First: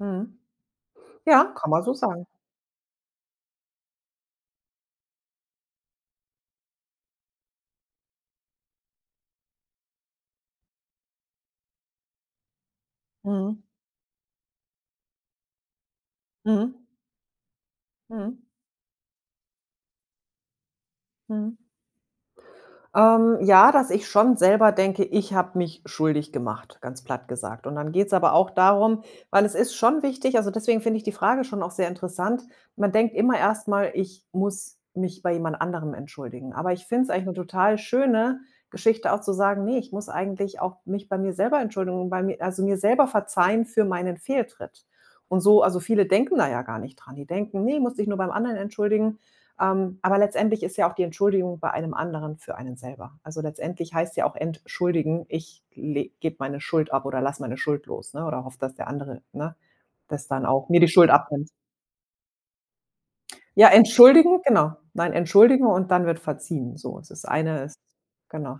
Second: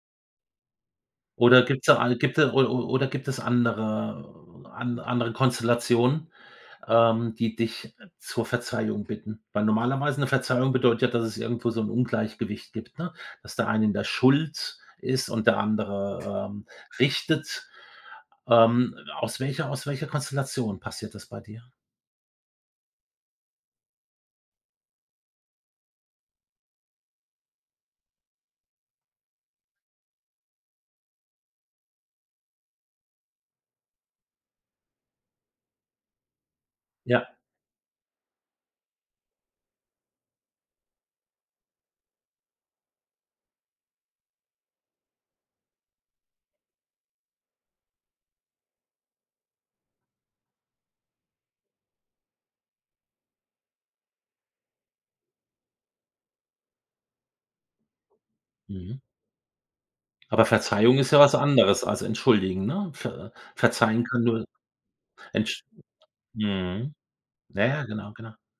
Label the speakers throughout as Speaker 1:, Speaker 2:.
Speaker 1: Mhm. Ja,
Speaker 2: Oder
Speaker 1: kann man
Speaker 2: gibt's
Speaker 1: so
Speaker 2: da al
Speaker 1: sagen.
Speaker 2: gibt es o o oder gibt es andere an andere Konstellationen, ähm, die dich, äh, zur Verzeihung bitten? Weil normalerweise 'ne Verzeihung bedeutet ja, dass es irgendwo so 'n Ungleichgewicht gibt, ne, dass
Speaker 1: Mhm.
Speaker 2: der eine in der Schuld ist und der andere, ähm,
Speaker 1: Mhm.
Speaker 2: richtet.
Speaker 1: Mhm.
Speaker 2: Ähm, aus welcher aus welcher Konstellation passiert das bei
Speaker 1: Mhm.
Speaker 2: dir?
Speaker 1: Ähm, ja, dass ich schon selber denke: „Ich habe mich schuldig gemacht“, ganz platt gesagt. Und dann geht's aber auch darum weil es ist schon wichtig, also, deswegen finde ich die Frage schon auch sehr interessant, man denkt immer erst mal: „Ich muss mich bei jemand anderem entschuldigen.“ Aber ich finde es eigentlich 'ne
Speaker 2: Ja.
Speaker 1: total schöne Geschichte auch zu sagen: „Ne, ich muss eigentlich auch mich bei mir selber Entschuldigung bei mir also, mir selber verzeihen für meinen Fehltritt.“ Und so also, viele denken da ja gar nicht dran, die denken: „Ne, musst dich nur beim anderen entschuldigen.“ Ähm, aber letztendlich ist ja auch die Entschuldigung bei einem anderen für einen selber. Also, letztendlich heißt ja auch entschuldigen, ich le gebe meine Schuld ab oder lasse meine Schuld los, ne, oder hoffe, dass der
Speaker 2: Mhm.
Speaker 1: andere, ne, dass dann
Speaker 2: Aber
Speaker 1: auch mir die
Speaker 2: Verzeihung
Speaker 1: Schuld
Speaker 2: ist ja was
Speaker 1: abnimmt.
Speaker 2: anderes als entschuldigen, ne? Ver
Speaker 1: Ja,
Speaker 2: verzeihen kann
Speaker 1: entschuldigen,
Speaker 2: nur
Speaker 1: genau. Nein,
Speaker 2: entsch
Speaker 1: entschuldigen und dann wird verziehen.
Speaker 2: mhm.
Speaker 1: So es ist eine
Speaker 2: Ja,
Speaker 1: ist
Speaker 2: ja, genau, genau.
Speaker 1: genau.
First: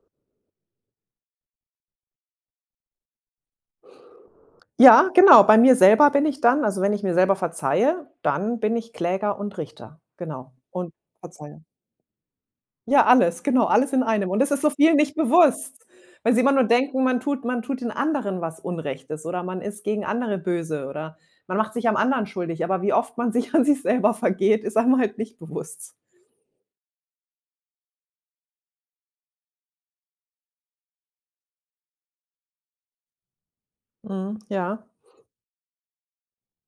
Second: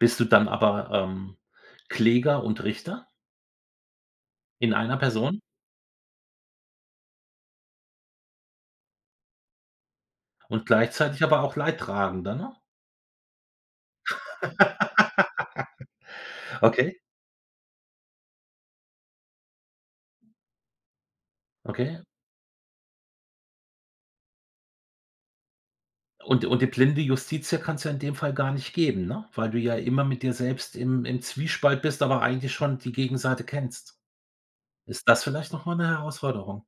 Speaker 2: Bist du dann aber, ähm, Kläger und Richter in einer
Speaker 1: Ja,
Speaker 2: Person?
Speaker 1: genau, bei mir selber bin ich dann, also, wenn ich mir selber verzeihe, dann bin ich Kläger und Richter, genau,
Speaker 2: Und
Speaker 1: und
Speaker 2: gleichzeitig aber auch
Speaker 1: verzeihe.
Speaker 2: Leidtragender, ne?
Speaker 1: Ja, alles, genau, alles in einem. Und das ist so vielen nicht bewusst. Weil sie immer nur
Speaker 2: Okay.
Speaker 1: denken, man tut man tut den anderen was Unrechtes oder man ist gegen andere böse oder man macht sich am
Speaker 2: Okay.
Speaker 1: anderen schuldig, aber wie oft man sich an sich selber vergeht, ist einem halt nicht bewusst.
Speaker 2: Und und die blinde Justitia kann's ja in dem Fall gar nicht geben, ne, weil du ja immer mit dir selbst im im Zwiespalt bist, aber eigentlich schon die Gegenseite kennst.
Speaker 1: Mhm, ja.
Speaker 2: Ist das vielleicht noch mal 'ne Herausforderung?